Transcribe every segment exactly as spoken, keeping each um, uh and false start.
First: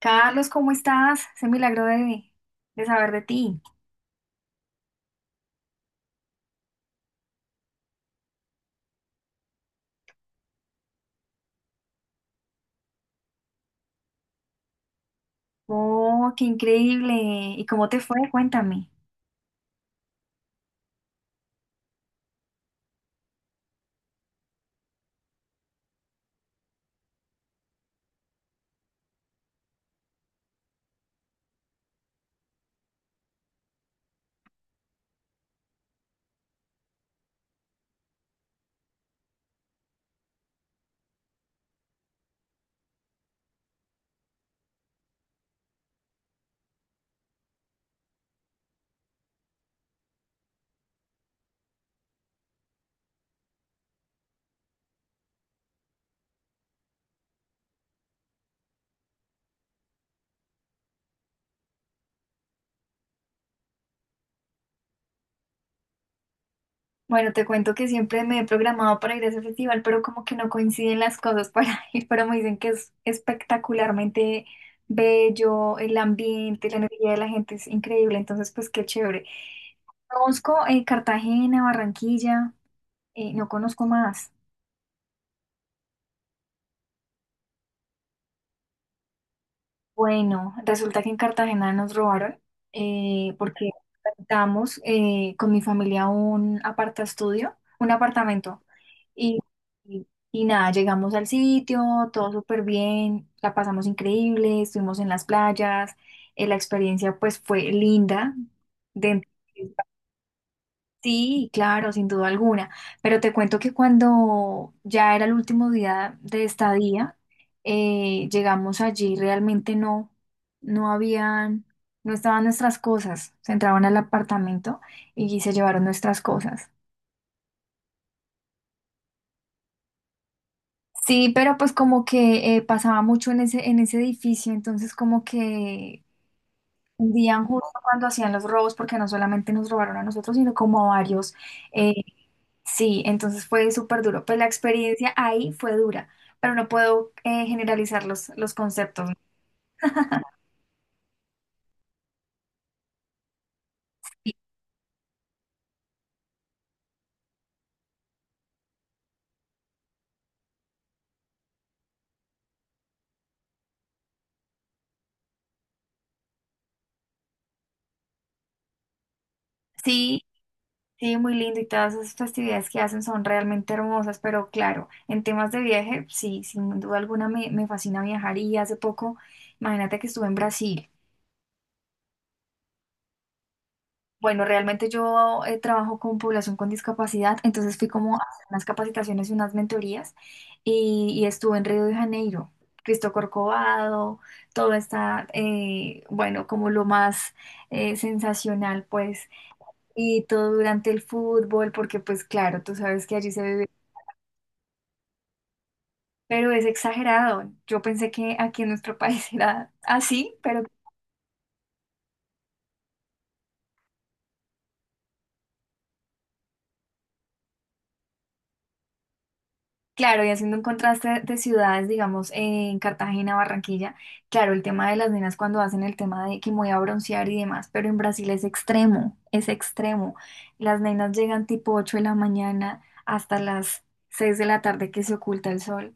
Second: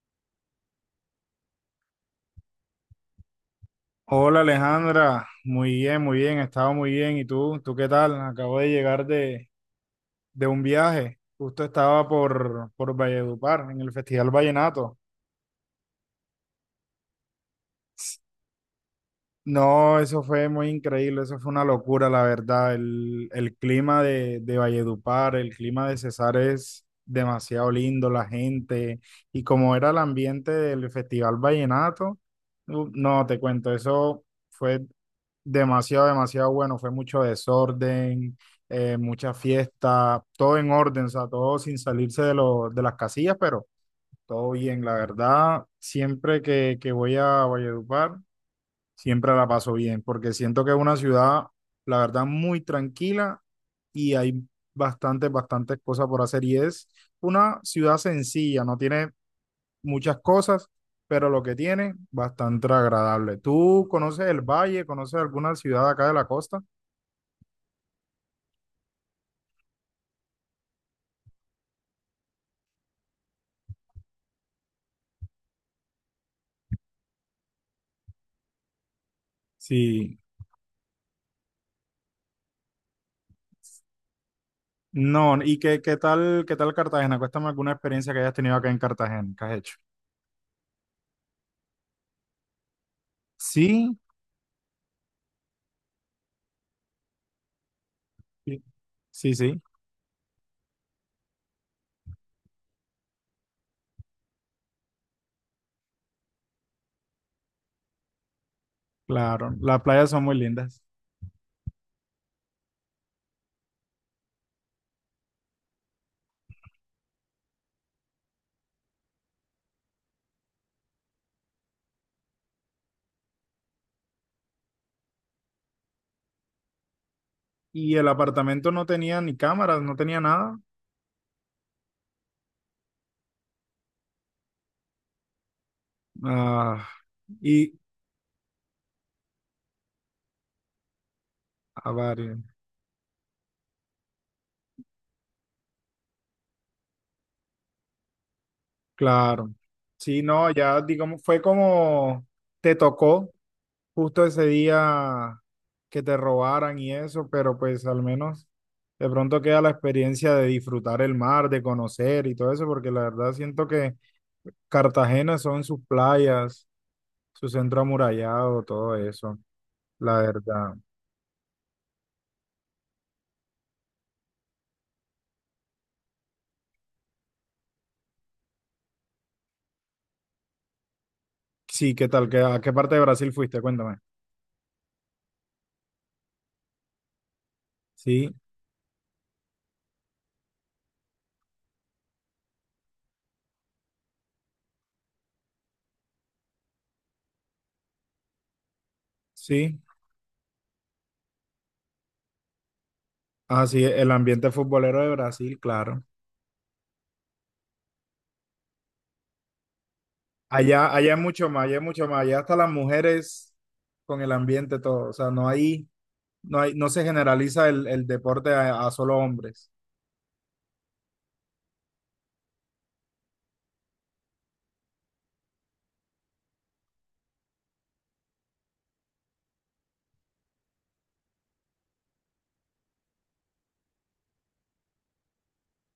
Carlos, ¿cómo estás? Se milagro de, de saber de ti. Hola Alejandra, muy bien, muy bien, he estado muy bien. ¿Y tú? ¿Tú qué tal? Acabo de llegar de, de un viaje. Justo estaba por, por Valledupar, en el Festival Vallenato. Oh, qué increíble. ¿Y cómo te fue? Cuéntame. No, eso fue muy increíble, eso fue una locura, la verdad. El, el clima de, de Valledupar, el clima de Cesar es demasiado lindo, la gente, y como era el ambiente del Festival Vallenato, u- no, te cuento, eso fue demasiado, demasiado bueno, fue mucho desorden, eh, mucha fiesta, todo en orden, o sea, todo sin salirse de, lo, de las casillas, pero todo bien, la verdad, siempre que, que voy a Valledupar. Siempre la paso bien, porque siento que es una ciudad, la verdad, muy tranquila y hay bastantes, bastantes cosas por hacer. Y es una ciudad sencilla, no tiene muchas cosas, pero lo que tiene, bastante agradable. ¿Tú conoces el valle? ¿Conoces alguna ciudad acá de la costa? Bueno, te cuento que siempre me he programado para ir a ese festival, pero como que no coinciden las cosas para ir, pero me dicen que es espectacularmente bello, el ambiente, la energía de la gente es increíble, entonces pues qué chévere. Sí. Conozco eh, Cartagena, Barranquilla, eh, no conozco más. No, ¿y qué, qué tal, qué tal Cartagena? Cuéntame alguna experiencia que hayas tenido acá en Cartagena, ¿que has hecho? Bueno, resulta que en Cartagena nos robaron eh, porque Sí, rentamos eh, con mi familia un apartaestudio, un apartamento. sí, sí, Y, sí, y, y nada, llegamos al sitio, todo súper bien, la pasamos increíble, estuvimos en las playas, eh, la experiencia pues fue linda. Dentro. claro. Las playas son muy lindas. Sí, claro, sin duda alguna. Pero te cuento que cuando ya era el último día de estadía, eh, llegamos allí, realmente no, no habían, no estaban nuestras cosas. Se entraban al apartamento y se llevaron nuestras cosas. Y el apartamento no tenía ni cámaras, no tenía nada. Sí, pero pues como que eh, pasaba mucho en ese, en ese edificio, entonces como que Ah, hundían y, justo cuando hacían los robos, porque no solamente nos robaron a nosotros, sino como a varios. a eh, varios, sí, entonces fue súper duro. Pues la experiencia ahí fue dura, pero no puedo eh, generalizar los, los conceptos. claro. Sí, no, ya, digamos, fue como te tocó justo Y ese día que te robaran y eso, pero pues al menos de pronto queda la experiencia de disfrutar el mar, de conocer y todo eso, porque la verdad siento que Cartagena son sus playas, su centro amurallado, todo eso, la sí, verdad. sí, muy lindo y todas esas festividades que hacen son realmente hermosas, pero claro, en temas de viaje, sí, sin duda alguna me, me fascina viajar y hace poco, imagínate que estuve en Brasil. Sí, ¿qué tal? ¿Qué- ¿A qué parte de Brasil fuiste? Cuéntame. Bueno, realmente yo eh, trabajo con población con discapacidad, entonces fui como a Sí, hacer unas capacitaciones y unas mentorías y, y estuve en Río de Janeiro, Cristo Corcovado, todo está, eh, bueno, como lo más eh, sensacional, pues, sí, y todo durante el fútbol, porque pues claro, tú sabes que allí se vive, así es, el ambiente futbolero de Brasil, claro. pero es exagerado. Yo pensé que aquí en nuestro país era así, pero Allá, allá es mucho más, allá es mucho más, allá hasta las mujeres con el ambiente todo, o sea, no hay, no hay, no se generaliza el, el deporte a, a solo hombres, claro, y haciendo un contraste de ciudades, digamos, en Cartagena, Barranquilla, claro, el tema de las nenas cuando hacen el tema de que me voy a broncear y demás, pero en Brasil es extremo, es extremo. Las nenas llegan tipo ocho de la mañana hasta las seis de la tarde que se oculta el sol,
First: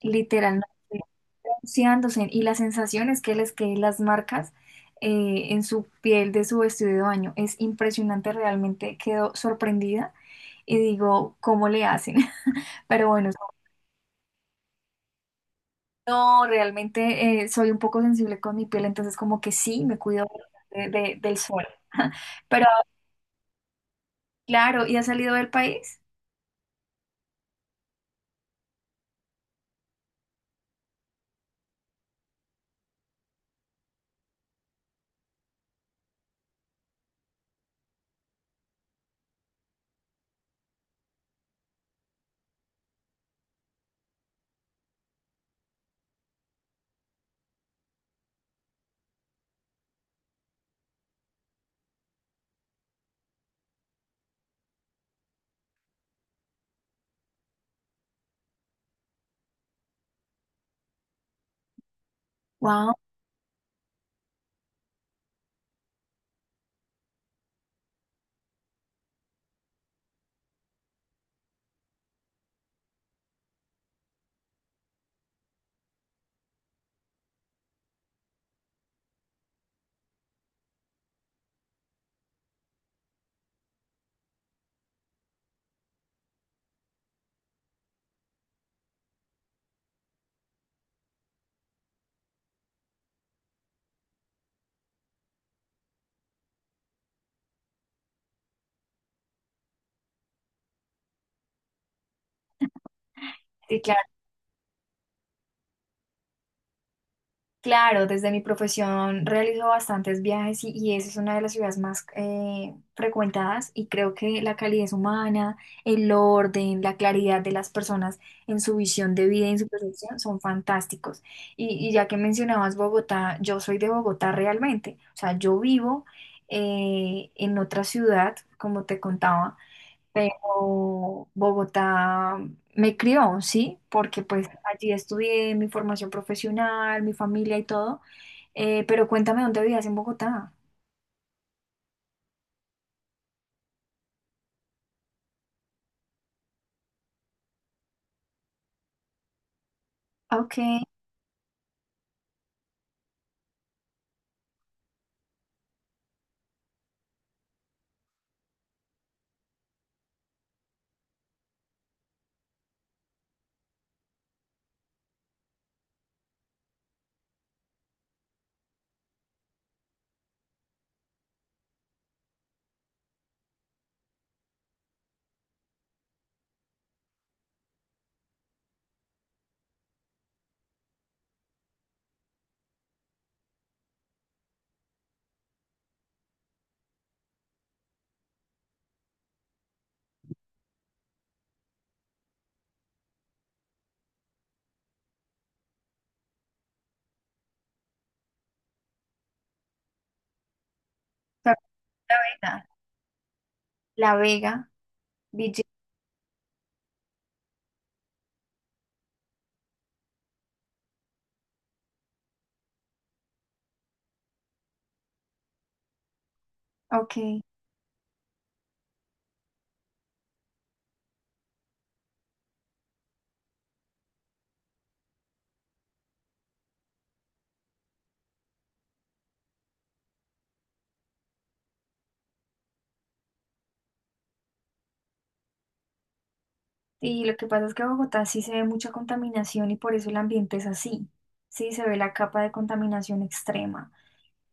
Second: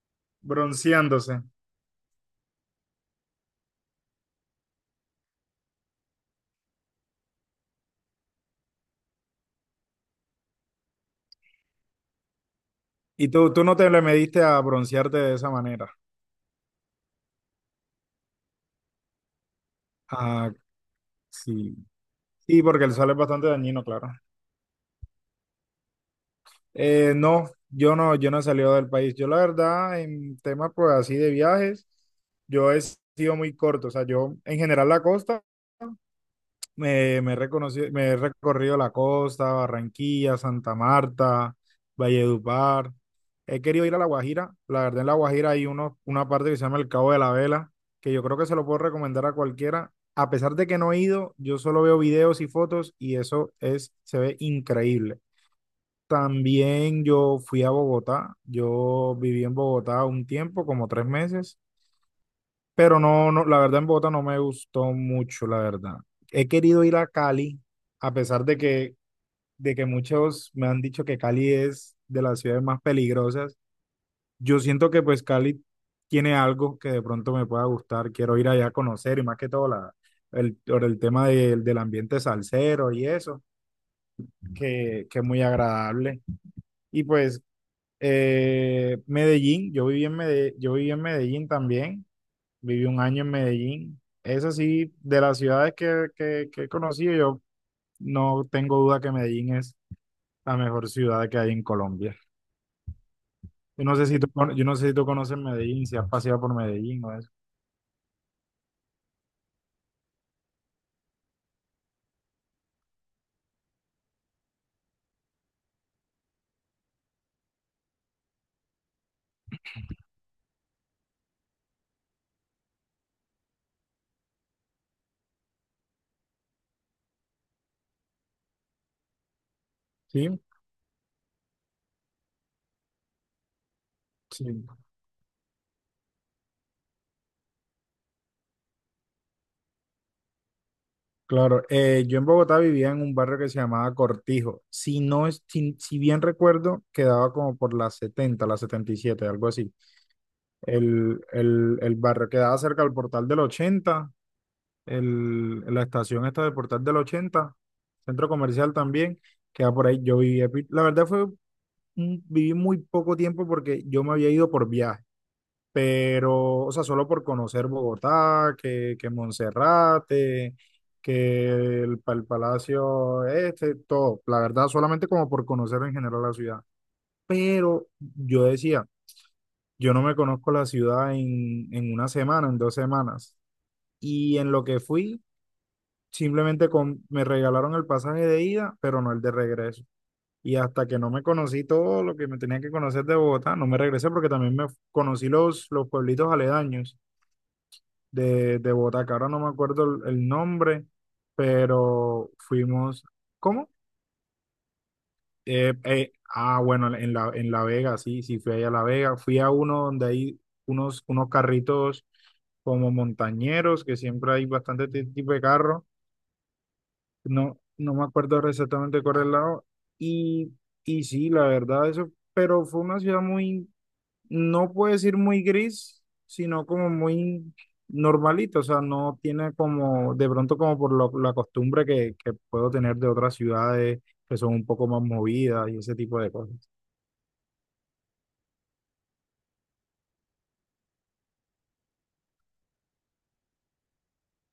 literalmente bronceándose. bronceándose. Y la sensación es que les queden las marcas eh, en su piel de su vestido de baño. Es impresionante, realmente quedo sorprendida y digo, ¿cómo le hacen? Pero Y bueno, tú, tú no te le mediste a broncearte de esa manera. no, realmente eh, soy un poco sensible con mi piel, entonces como que sí, me cuido Ah, de- de- del sol. sí, sí, Pero porque el sol es bastante dañino, claro. claro, ¿y has salido del país? Eh, no, yo no, yo no, he salido del país. Yo la verdad, en temas pues así de viajes, yo he sido muy corto, o sea, yo en general la costa. Me, me, he reconocido- me he recorrido la costa, Barranquilla, Santa Marta, Valledupar. He querido ir a La Guajira. La verdad, en La Guajira hay uno, una parte que se llama el Cabo de la Vela, que yo creo que se lo puedo recomendar a cualquiera. A pesar de que no he ido, yo solo veo videos y fotos y eso es, se ve increíble. También yo fui a Bogotá. Yo viví en Bogotá un tiempo, como tres meses. Wow. Pero no, no, la verdad en Bogotá no me gustó mucho, la verdad. He querido ir a Cali, a pesar de que, de que muchos me han dicho que Cali es de las ciudades más peligrosas. Yo siento que pues Cali tiene algo que de pronto me pueda gustar. Quiero ir allá a conocer y más que todo la, el, por el tema del del ambiente salsero y eso, que, que es muy agradable. Y pues eh, Medellín, yo viví en Medellín, yo viví en Medellín también. Viví un año en Medellín. Eso sí, de las ciudades que, que, que he conocido, yo no tengo duda que Medellín es la mejor ciudad que hay en Colombia. Yo no sé si tú, cono- yo no sé si tú conoces Medellín, si has paseado por Medellín o eso. Claro, desde mi profesión realizo bastantes viajes y, y esa es una de las ciudades más eh, frecuentadas y creo que la calidez humana, el orden, la claridad de las personas en su visión de vida y en su percepción son fantásticos. Y, y ya que mencionabas Bogotá, yo soy de Bogotá realmente, o sea, yo vivo eh, en otra ciudad, como te contaba, Sí, pero Bogotá me crió, ¿sí? Porque sí, pues allí estudié mi formación profesional, mi familia y todo. Eh, pero cuéntame dónde vivías en Bogotá. claro. Eh, yo en Bogotá vivía en un barrio que se llamaba Cortijo. Si no es, si, si bien recuerdo, quedaba como por las setenta las setenta y siete, algo así. Ah, ok. El, el, el barrio quedaba cerca del Portal del ochenta, el, la estación esta del Portal del ochenta, centro comercial también, queda por ahí. Yo viví, la verdad fue, un- viví muy poco tiempo porque yo me había ido por viaje, pero, o sea, solo por conocer Bogotá, que, que Monserrate, que el, pa- el Palacio este, todo. La verdad, solamente como por conocer en general la ciudad. Pero yo decía, yo no me conozco la ciudad en, en una semana, en dos semanas. Y en lo que fui, simplemente con, me regalaron el pasaje de ida, pero no el de regreso. Y hasta que no me conocí todo lo que me tenía que conocer de Bogotá, no me regresé porque también me f- conocí los, los pueblitos aledaños de, de Bogotá, que ahora no me acuerdo el, el nombre, La pero Vega. fuimos, ¿cómo? La Vega, Ville-. Eh, eh, ah, bueno, en la, en La Vega, sí, sí, fui ahí a La Vega. Fui a uno donde hay unos, unos carritos como montañeros, que siempre hay bastante ti- tipo de carro. Ok. No, no me acuerdo ahora exactamente cuál era el lado. Y, y sí, la verdad, eso, pero fue una ciudad muy, no puedo decir muy gris, sino como muy normalita. O sea, no tiene como, de pronto como por lo- la costumbre que, que puedo tener de otras ciudades que son un poco más movidas y ese tipo de cosas. Y lo que pasa es que en Bogotá sí se ve mucha contaminación y por eso el ambiente es así. Sí, se ve la capa de contaminación extrema.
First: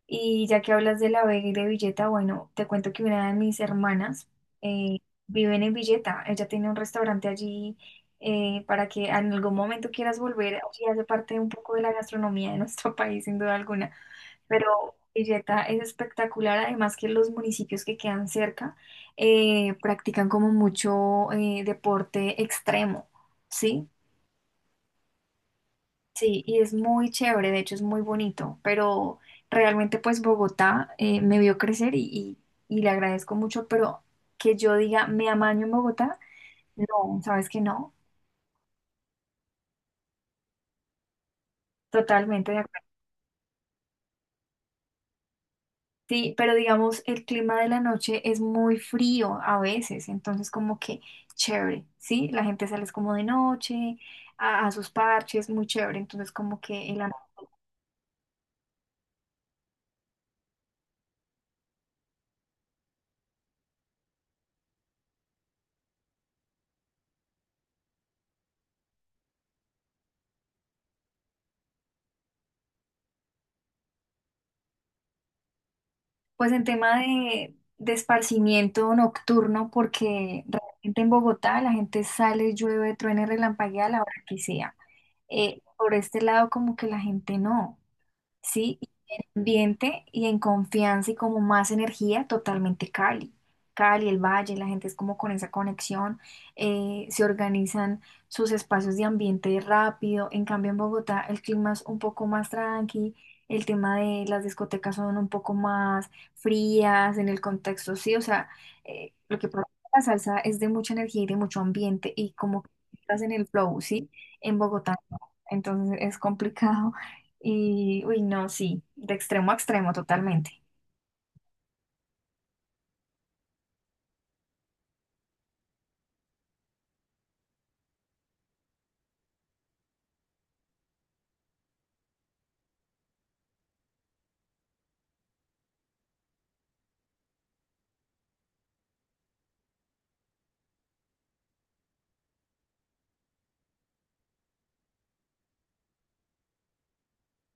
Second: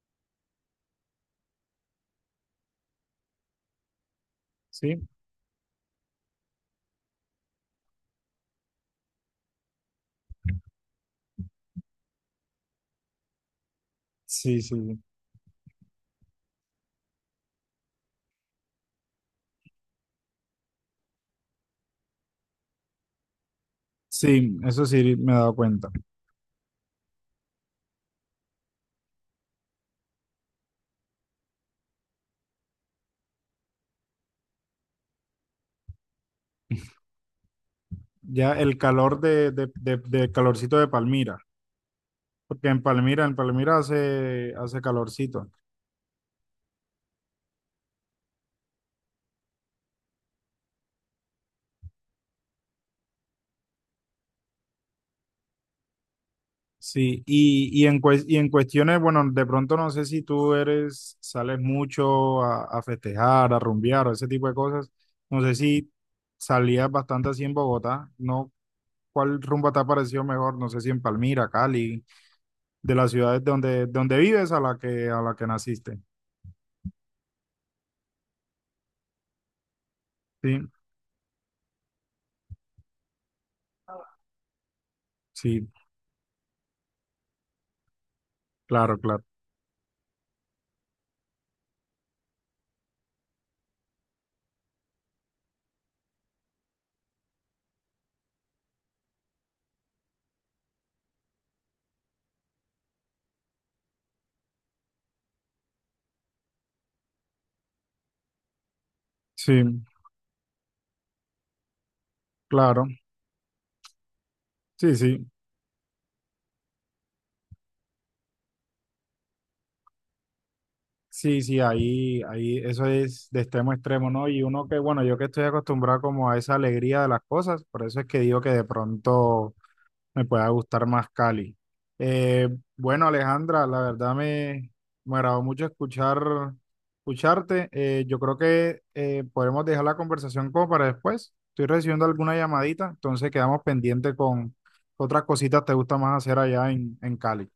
Y ya que hablas de La Vega y de Villeta, bueno, te cuento que una de mis hermanas eh, ¿Sí? vive en Villeta. Ella tiene un restaurante allí eh, para que en algún momento quieras volver. Allí hace parte un poco de la gastronomía de nuestro país, sin duda alguna. Sí, Pero sí. Villeta es espectacular, además que los municipios que quedan cerca eh, practican como mucho eh, deporte extremo, ¿sí? Sí, eso sí me he dado cuenta. Sí, y es muy chévere, de hecho es muy bonito, pero realmente pues Bogotá eh, me vio crecer y, y- y le agradezco mucho, pero que yo diga me amaño en Bogotá, no, sabes que no, Ya el calor de, de, de, de calorcito de Palmira, totalmente de porque en acuerdo. Palmira, en Palmira hace, hace calorcito. Sí, pero digamos el clima de la noche es muy frío a veces, entonces como que chévere, ¿sí? La gente sale es como de noche a, a sus parches, muy chévere, entonces como que el Sí, y, y, en, cues- y en cuestiones, bueno, de pronto no sé si tú eres, sales mucho a, a festejar, a rumbear o ese tipo de cosas. No sé si salías bastante así en Bogotá, ¿no? ¿Cuál rumba te ha parecido mejor? No sé si en Palmira, Cali, de las ciudades donde, donde vives a la que, a la que naciste. pues en tema de, de esparcimiento nocturno, porque Sí, realmente en Bogotá la gente sale, llueve, truene, relampaguea a la hora que sea. Eh, sí, Por este lado como que la gente no. ¿Sí? Y claro, en claro. ambiente y en confianza y como más energía, totalmente Cali. Cali, el Valle, la gente es como con esa conexión, eh, se organizan sus espacios de ambiente rápido. En cambio, en Bogotá el clima es un poco más tranqui, el tema de las discotecas son un poco más frías en el contexto, sí, o sea, eh, lo que Sí, provoca la salsa es de mucha energía y de mucho ambiente y como que claro. estás en el flow, sí, en Bogotá Sí, no. sí. Entonces es complicado y, uy, no, sí, de extremo a extremo, totalmente. Sí, sí, ahí, ahí, eso es de extremo a extremo, ¿no? Y uno que, bueno, yo que estoy acostumbrado como a esa alegría de las cosas, por eso es que digo que de pronto me pueda gustar más Cali. Eh, bueno, Alejandra, la verdad me, me agradó mucho escuchar, escucharte. Eh, yo creo que eh, podemos dejar la conversación como para después. Estoy recibiendo alguna llamadita, entonces quedamos pendientes con otras cositas te gusta más hacer allá en, en Cali.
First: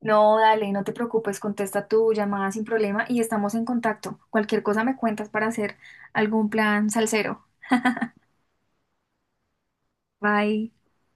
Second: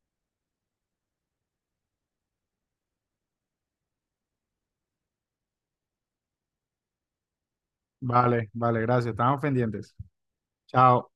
No, dale, no te preocupes, contesta tu llamada sin problema y estamos en contacto. Cualquier cosa me cuentas para hacer algún plan salsero. Vale, vale, gracias. Estamos pendientes. Bye. Chao.